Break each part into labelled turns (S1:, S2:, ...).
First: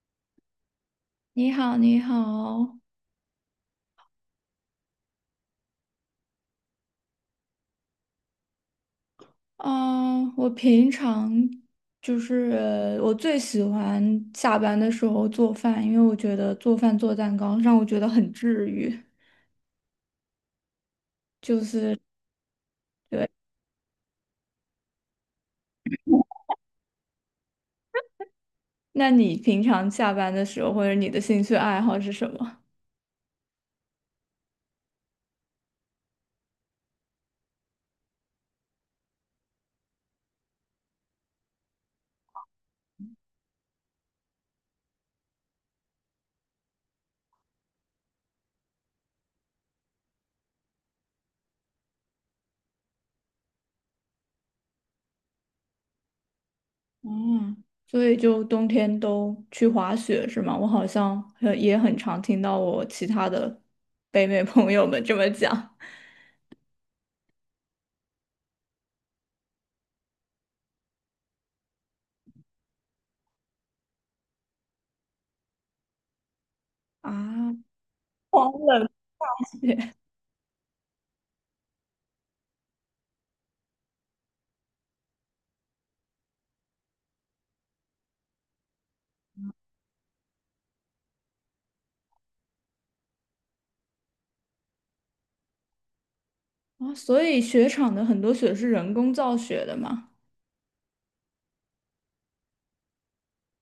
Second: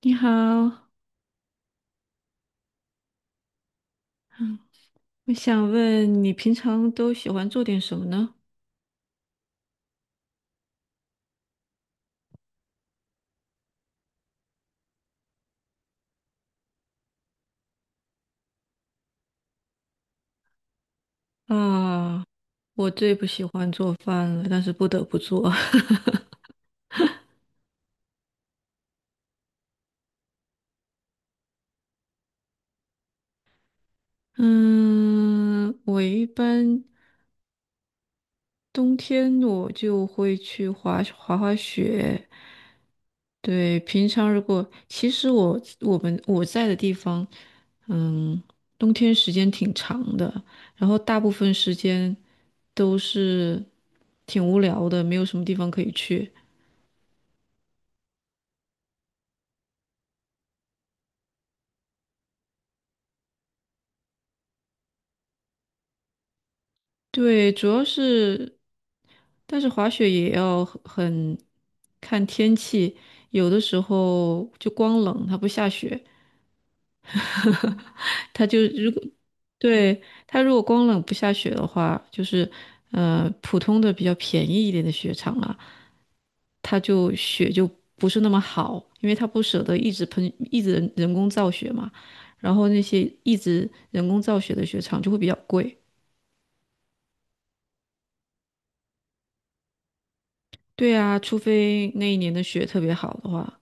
S1: 你好，
S2: 你好，你好。
S1: 我想问你平常都喜欢做点什么呢？
S2: 嗯、我平常我最喜欢下班的时候做饭，因为我觉得做饭做蛋糕让我觉得很治愈。就是
S1: 啊，我最不
S2: 对，
S1: 喜欢做饭了，但是不得不做。
S2: 那你平常下班的时候或者你的兴趣爱好是什么？
S1: 嗯，我一般冬天我就会去滑雪。对，平常如果其实我我们我在的地方，嗯，冬天时间挺长的，然后大部分时间都是挺无聊的，没有什么地方可以去。
S2: 嗯，所以就冬天都去滑雪是吗？我好像也很常听到我其他的北美朋友们这么讲
S1: 对，主要是，但是滑雪也要很看天气，有的时候就光冷，它不下雪，
S2: 啊，
S1: 它就如果
S2: 对
S1: 对它如果光冷不下雪的话，就是普通的比较便宜一点的雪场啊，它就雪就不是那么好，因为它不舍得一直喷，一直人工造雪嘛，然后那些一直人工造雪的雪场就会比较贵。
S2: 啊，所以雪场的很多雪是人工造雪的嘛。
S1: 对啊，除非那一年的雪特别好的话，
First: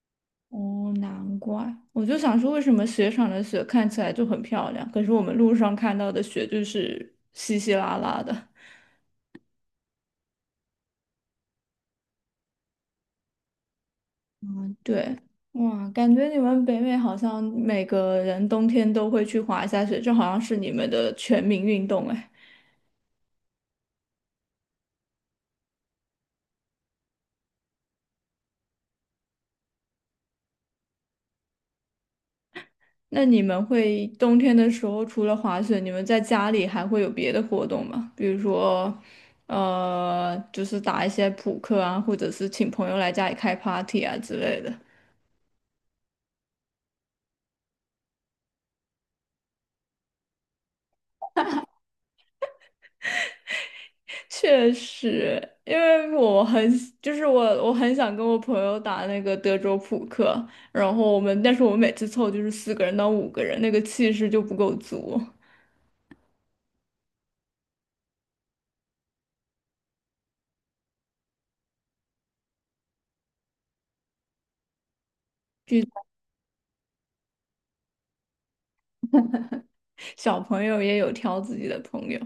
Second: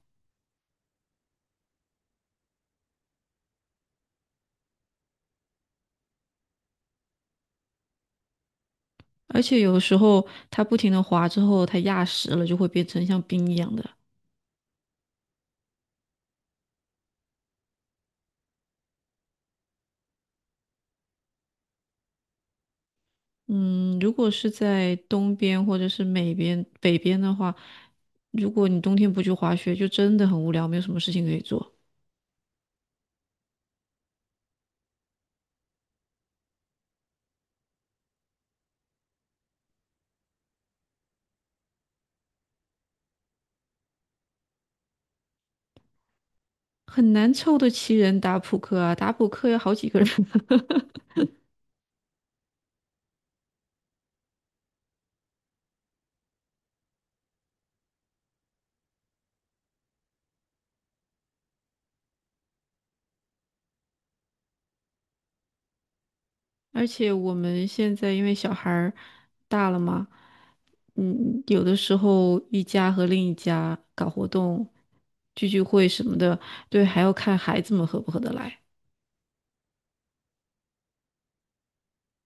S2: 哦，难怪，我就想说，为什么雪场的雪看起来就很漂亮，可是我们路上看到的雪就是稀稀拉拉的。
S1: 而且有的时候它不停的滑之后，它压实了就会变成像冰一样的。
S2: 对，哇，感觉你们北美好像每个人冬天都会去滑一下雪，这好像是你们的全民运动哎。
S1: 嗯，如果是在东边或者是美边、北边的话，如果你冬天不去滑雪，就真的很无聊，没有什么事情可以做，
S2: 那你们会冬天的时候除了滑雪，你们在家里还会有别的活动吗？比如说，就是打一些扑克啊，或者是请朋友来家里开 party 啊之类的。
S1: 很难凑得齐人打扑克啊。打扑克要好几个人。
S2: 确实，因为我很喜就是我很想跟我朋友打那个德州扑克，然后我们每次凑就是4个人到5个人，那个气势就不够足。
S1: 而且我们现在因为小孩儿大了嘛，有的时候一家和另一家搞活动、聚聚会什么的，对，还要看孩子们合不合得来。
S2: 小朋友也有挑自己的朋友，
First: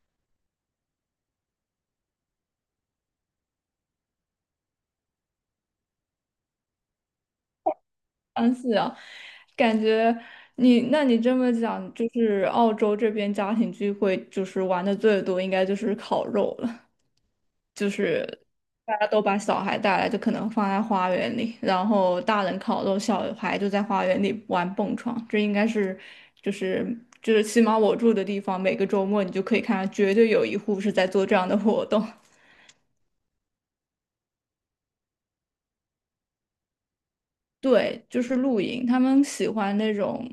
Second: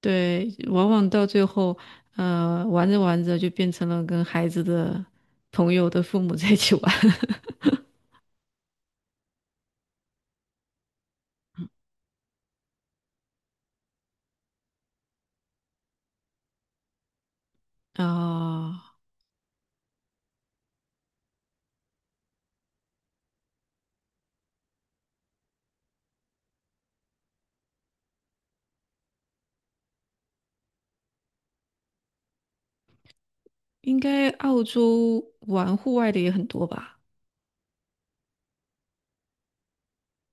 S1: 对，往往到最后，玩着玩着就变成了跟孩子的朋友的父母 在一起玩。
S2: 但是啊，感觉你这么讲，就是澳洲这边家庭聚会就是玩的最多，应该就是烤肉了。
S1: 啊、
S2: 大家都把小孩带来，就可能放在花园里，然后大人烤肉，小孩就在花园里玩蹦床。这应该是，就是就是，起码我住的地方，每个周末你就可以看到，绝对有一户是在做这样的活动。
S1: 应该澳洲玩户外的也很多吧？
S2: 对，就是露营，他们喜欢那种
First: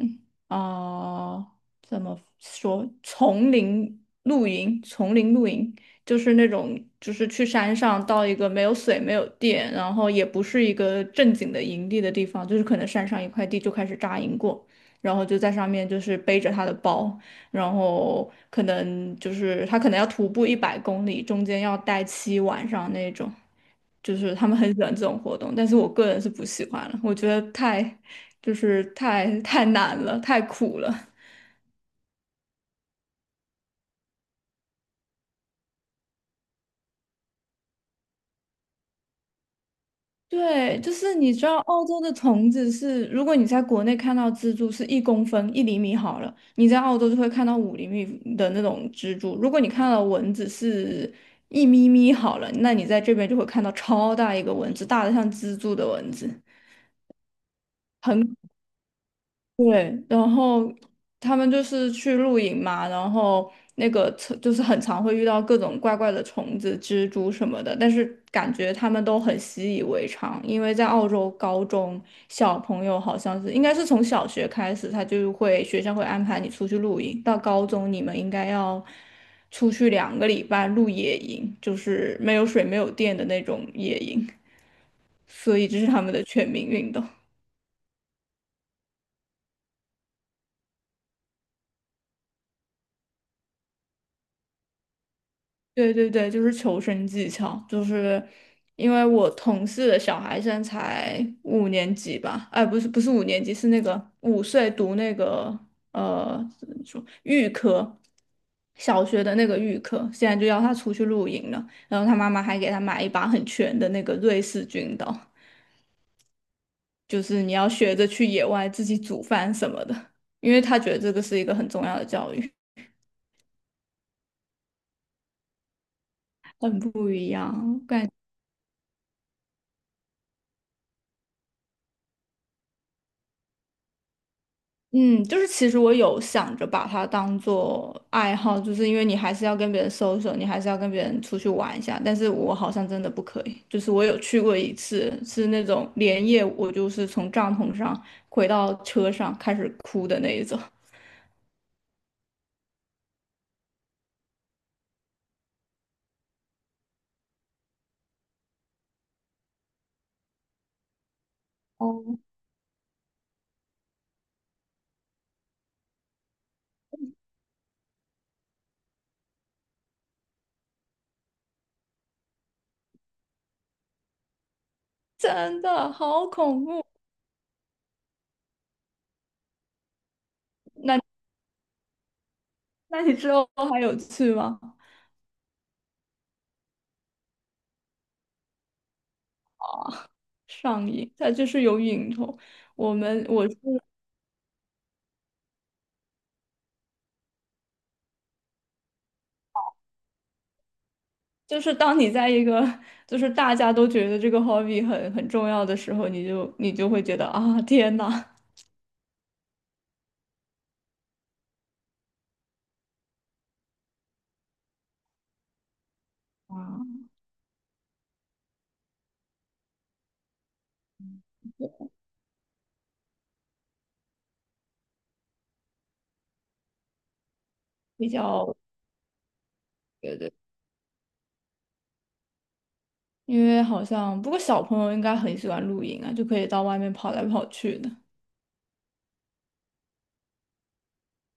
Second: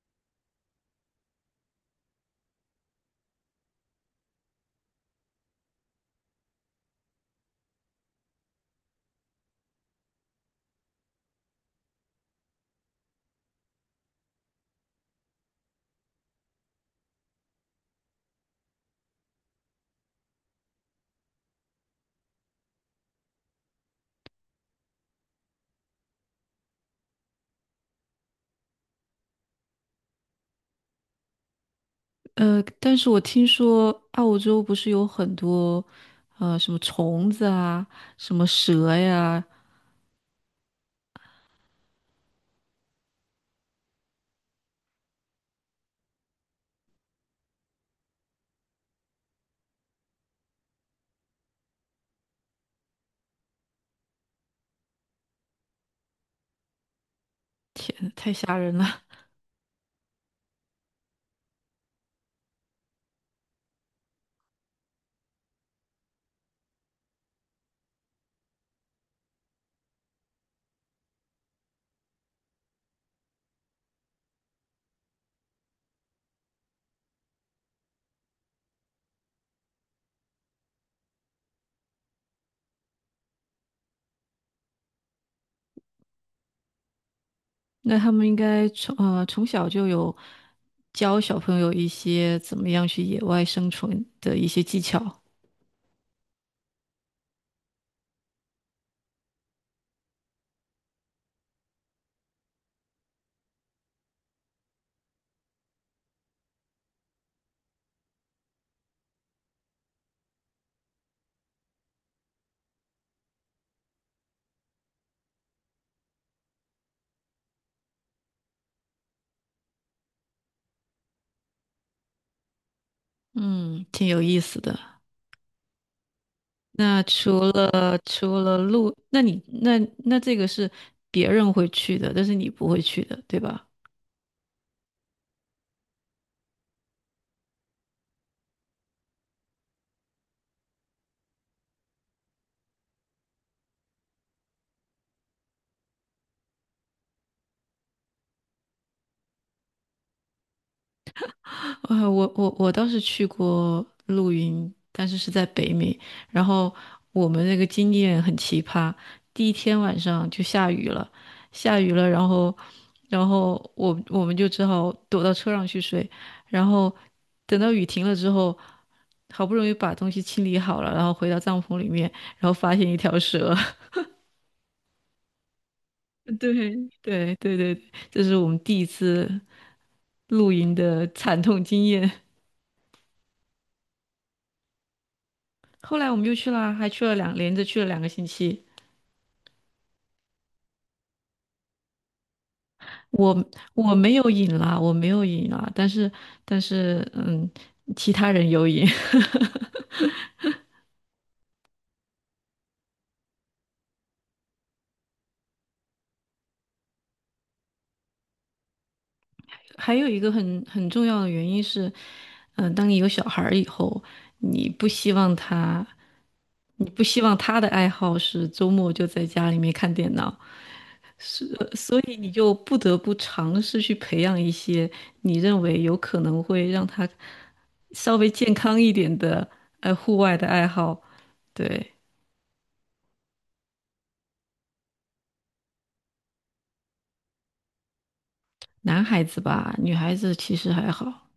S2: 啊，呃怎么说，丛林露营，丛林露营就是那种，就是去山上到一个没有水、没有电，然后也不是一个正经的营地的地方，就是可能山上一块地就开始扎营过，然后就在上面就是背着他的包，然后可能就是他可能要徒步100公里，中间要待7晚上那种。就是他们很喜欢这种活动，但是我个人是不喜欢了，我觉得太太难了，太苦了。
S1: 但是我听说澳洲不是有很多，什么虫子啊，什么蛇呀，
S2: 对，就是你知道澳洲的虫子是，如果你在国内看到蜘蛛是1公分1厘米好了，你在澳洲就会看到5厘米的那种蜘蛛。如果你看到蚊子是一咪咪好了，那你在这边就会看到超大一个蚊子，大的像蜘蛛的蚊子。
S1: 天，太
S2: 很。
S1: 吓人了。
S2: 对，然后他们就是去露营嘛，然后那个车就是很常会遇到各种怪怪的虫子、蜘蛛什么的，但是感觉他们都很习以为常，因为在澳洲高中小朋友好像是应该是从小学开始，他就会学校会安排你出去露营，到高中你们应该要出去2个礼拜露野营，就是没有水、没有电的那种野营，所以这是他们的全民运动。
S1: 那他们应该从从小就有教小朋友一些怎么样去野外生存的一些技巧，
S2: 对对对，就是求生技巧，就是因为我同事的小孩现在才五年级吧，哎，不是五年级，是那个5岁读那个呃怎么说预科，小学的那个预科，现在就要他出去露营了，然后他妈妈还给他买一把很全的那个瑞士军刀，就是你要学着去野外自己煮饭什么的，因为他觉得这个是一个很重要的教育，
S1: 嗯，挺有意思的。
S2: 很
S1: 那
S2: 不一
S1: 除
S2: 样，
S1: 了
S2: 感。
S1: 除了路，那你那那这个是别人会去的，但是你不会去的，对吧？
S2: 嗯，就是其实我有想着把它当做爱好，就是因为你还是要跟别人 social，你还是要跟别人出去玩一下。但是我好像真的不可以，就是我有去过一次，是那种连夜我就是从帐篷上回到车上开始哭的那一种。
S1: 啊，我倒是去过露营，但是是在北美。然后我们那个经验很奇葩，第一天晚上就下雨了，下雨了，
S2: 哦，
S1: 然后然后我们就只好躲到车上去睡。然后等到雨停了之后，好不容易把东西清理好了，然后回到帐篷里面，然后发现一条蛇。
S2: 真的好恐
S1: 对，
S2: 怖。
S1: 对对对，对这是我们第一次露营的
S2: 那
S1: 惨痛经验。
S2: 那你之后还有去吗？
S1: 后来我们就去了，还去了两，连着去了两个星期。
S2: 上瘾，它就是有瘾头。我们
S1: 我
S2: 我是
S1: 我没有瘾啦，我没有瘾啦，但是但是其他人有瘾。
S2: 就是当你在一个就是大家都觉得这个 hobby 很重要的时候，你就会觉得啊，天呐。
S1: 还有一个很重要的原因是，嗯、当你有小孩儿以后，你不希望他，你
S2: 啊，
S1: 不希望他的爱好是周末就在家里面看电脑，是，所以你就不得不尝试去培养一些你认为有可能会让他
S2: 比
S1: 稍微健
S2: 较
S1: 康一点的，户
S2: 对对，
S1: 外的爱好。对，
S2: 因为好像不过小朋友应该很喜欢露营啊，就可以到外面跑来跑去的。
S1: 男孩子吧，女孩子其实还好。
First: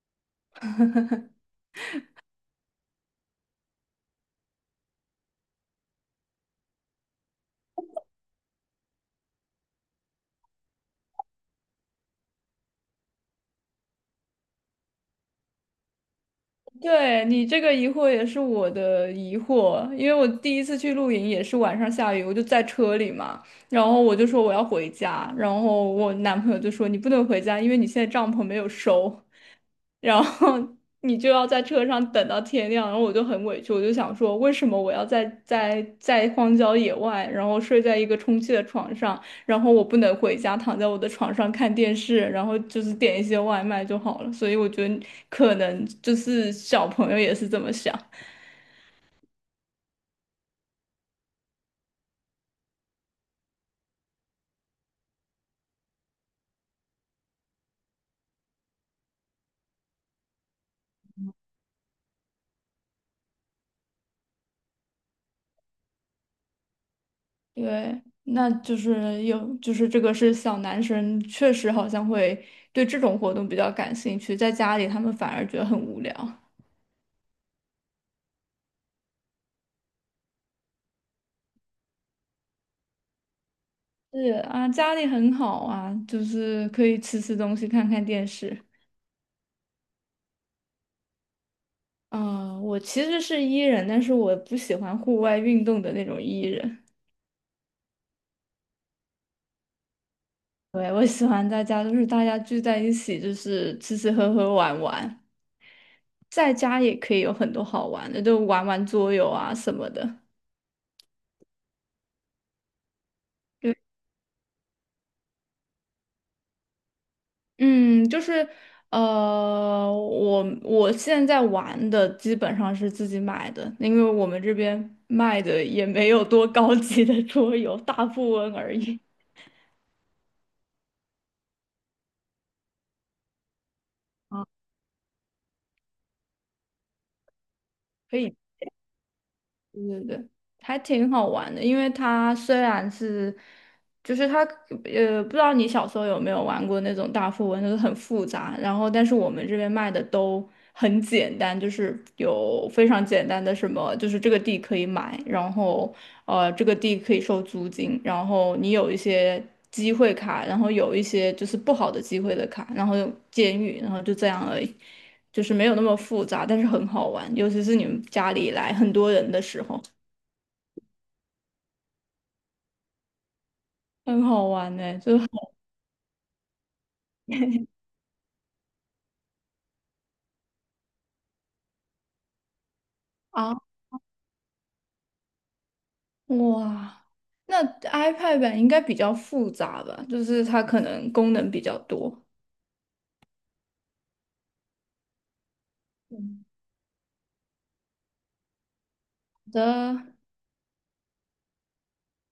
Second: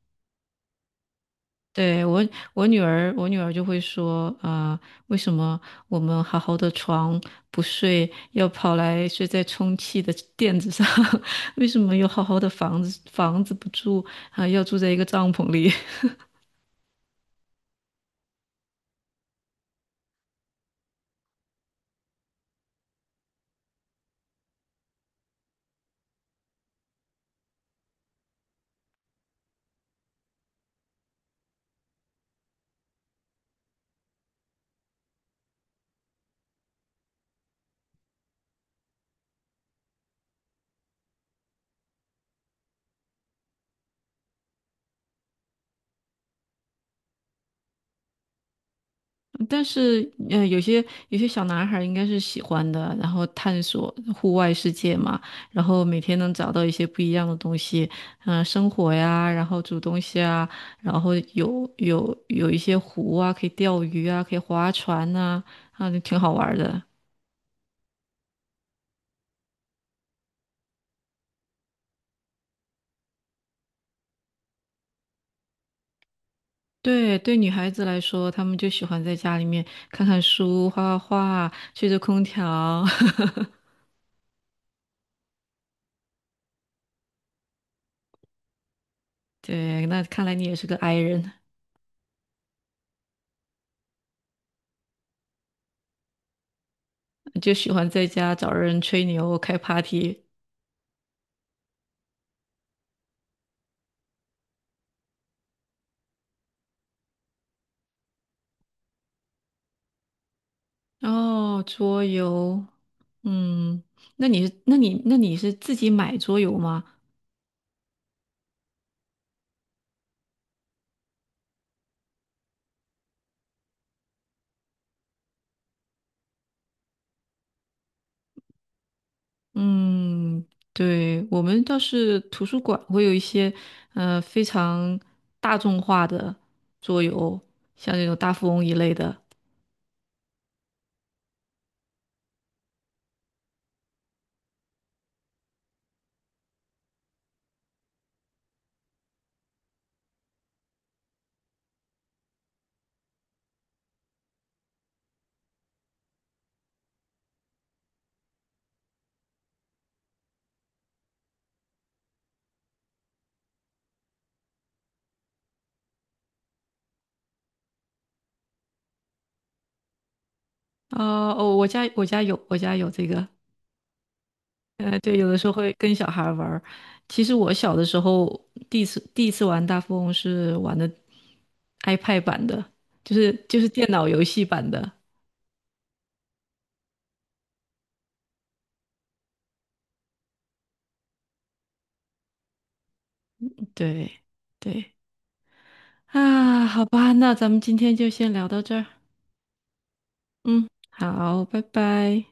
S1: 对，我，我女儿，我女儿就会说，啊、为什么我们好好的床不睡，要跑来睡在充气的垫子上？为什么有好好的房子，房子不住，啊、要住在一个帐篷里？
S2: 对你这个疑惑也是我的疑惑，因为我第一次去露营也是晚上下雨，我就在车里嘛，然后我就说我要回家，然后我男朋友就说你不能回家，因为你现在帐篷没有收。然后你就要在车上等到天亮，然后我就很委屈，我就想说，为什么我要在荒郊野外，然后睡在一个充气的床上，然后我不能回家躺在我的床上看电视，然后就是点一些外卖就好了。所以我觉得可能就是小朋友也是这么想，
S1: 但是，有些小男孩儿应该是喜欢的，然后探索户外世界嘛，然后每天能找到一些不一样的东西，嗯、生火呀，然后煮东西啊，然后有一些湖啊，可以钓鱼啊，可以划船呐、啊，就挺好玩儿的。
S2: 对，那就是这个是小男生确实好像会对这种活动比较感兴趣，在家里他们反而觉得很无聊。
S1: 对对，女孩子来说，她们就喜欢在家里面看看书、画画画、吹着空调。
S2: 是啊，家里很好啊，就是可以吃吃东西，看看电视。
S1: 对，那看来你也是个 i 人，
S2: 我其实是 E 人，但是我不喜欢户外运动的那种 E 人。
S1: 就喜欢在家找人吹牛、开 party。
S2: 对，我喜欢在家，就是大家聚在一起，就是吃吃喝喝玩玩，在家也可以有很多好玩的，就玩玩桌游啊什么的。
S1: 哦，桌游，
S2: 对。
S1: 嗯，那你是自己买桌游吗？
S2: 嗯，就是我现在玩的基本上是自己买的，因为我们这边卖的也没有多高级的桌游，大富翁而已。
S1: 嗯，对，我们倒是图书馆会有一些，非
S2: 啊，
S1: 常大众化的桌游，像那种
S2: 可
S1: 大
S2: 以。
S1: 富翁一类的。
S2: 对对对，还挺好玩的，因为它虽然是，就是它，呃，不知道你小时候有没有玩过那种大富翁，就是很复杂，然后我们这边卖的都很简单，就是有非常简单的什么，就是这个地可以买，然后这个地可以收租金，然后你有一些机会卡，然后有一些就是不好的机会的卡，然后有监狱，然后就这样而已。就是没有那么复杂，但是很好玩，尤其是你们家里来很多人的时候，
S1: 啊、哦，我家有，我家有这个，
S2: 很好玩呢、就
S1: 对，
S2: 是很
S1: 有的时候会跟小孩儿玩儿。其实我小的时候第一次玩大富翁是玩的 iPad 版的，就是
S2: 啊，
S1: 就是电脑游戏版的。
S2: 哇，那 iPad 版应该比较复杂吧，就是它可能功能比较多。
S1: 对对
S2: 嗯，
S1: 啊，好吧，那咱们今天就先聊到这儿。
S2: 好的。
S1: 嗯，好，拜拜。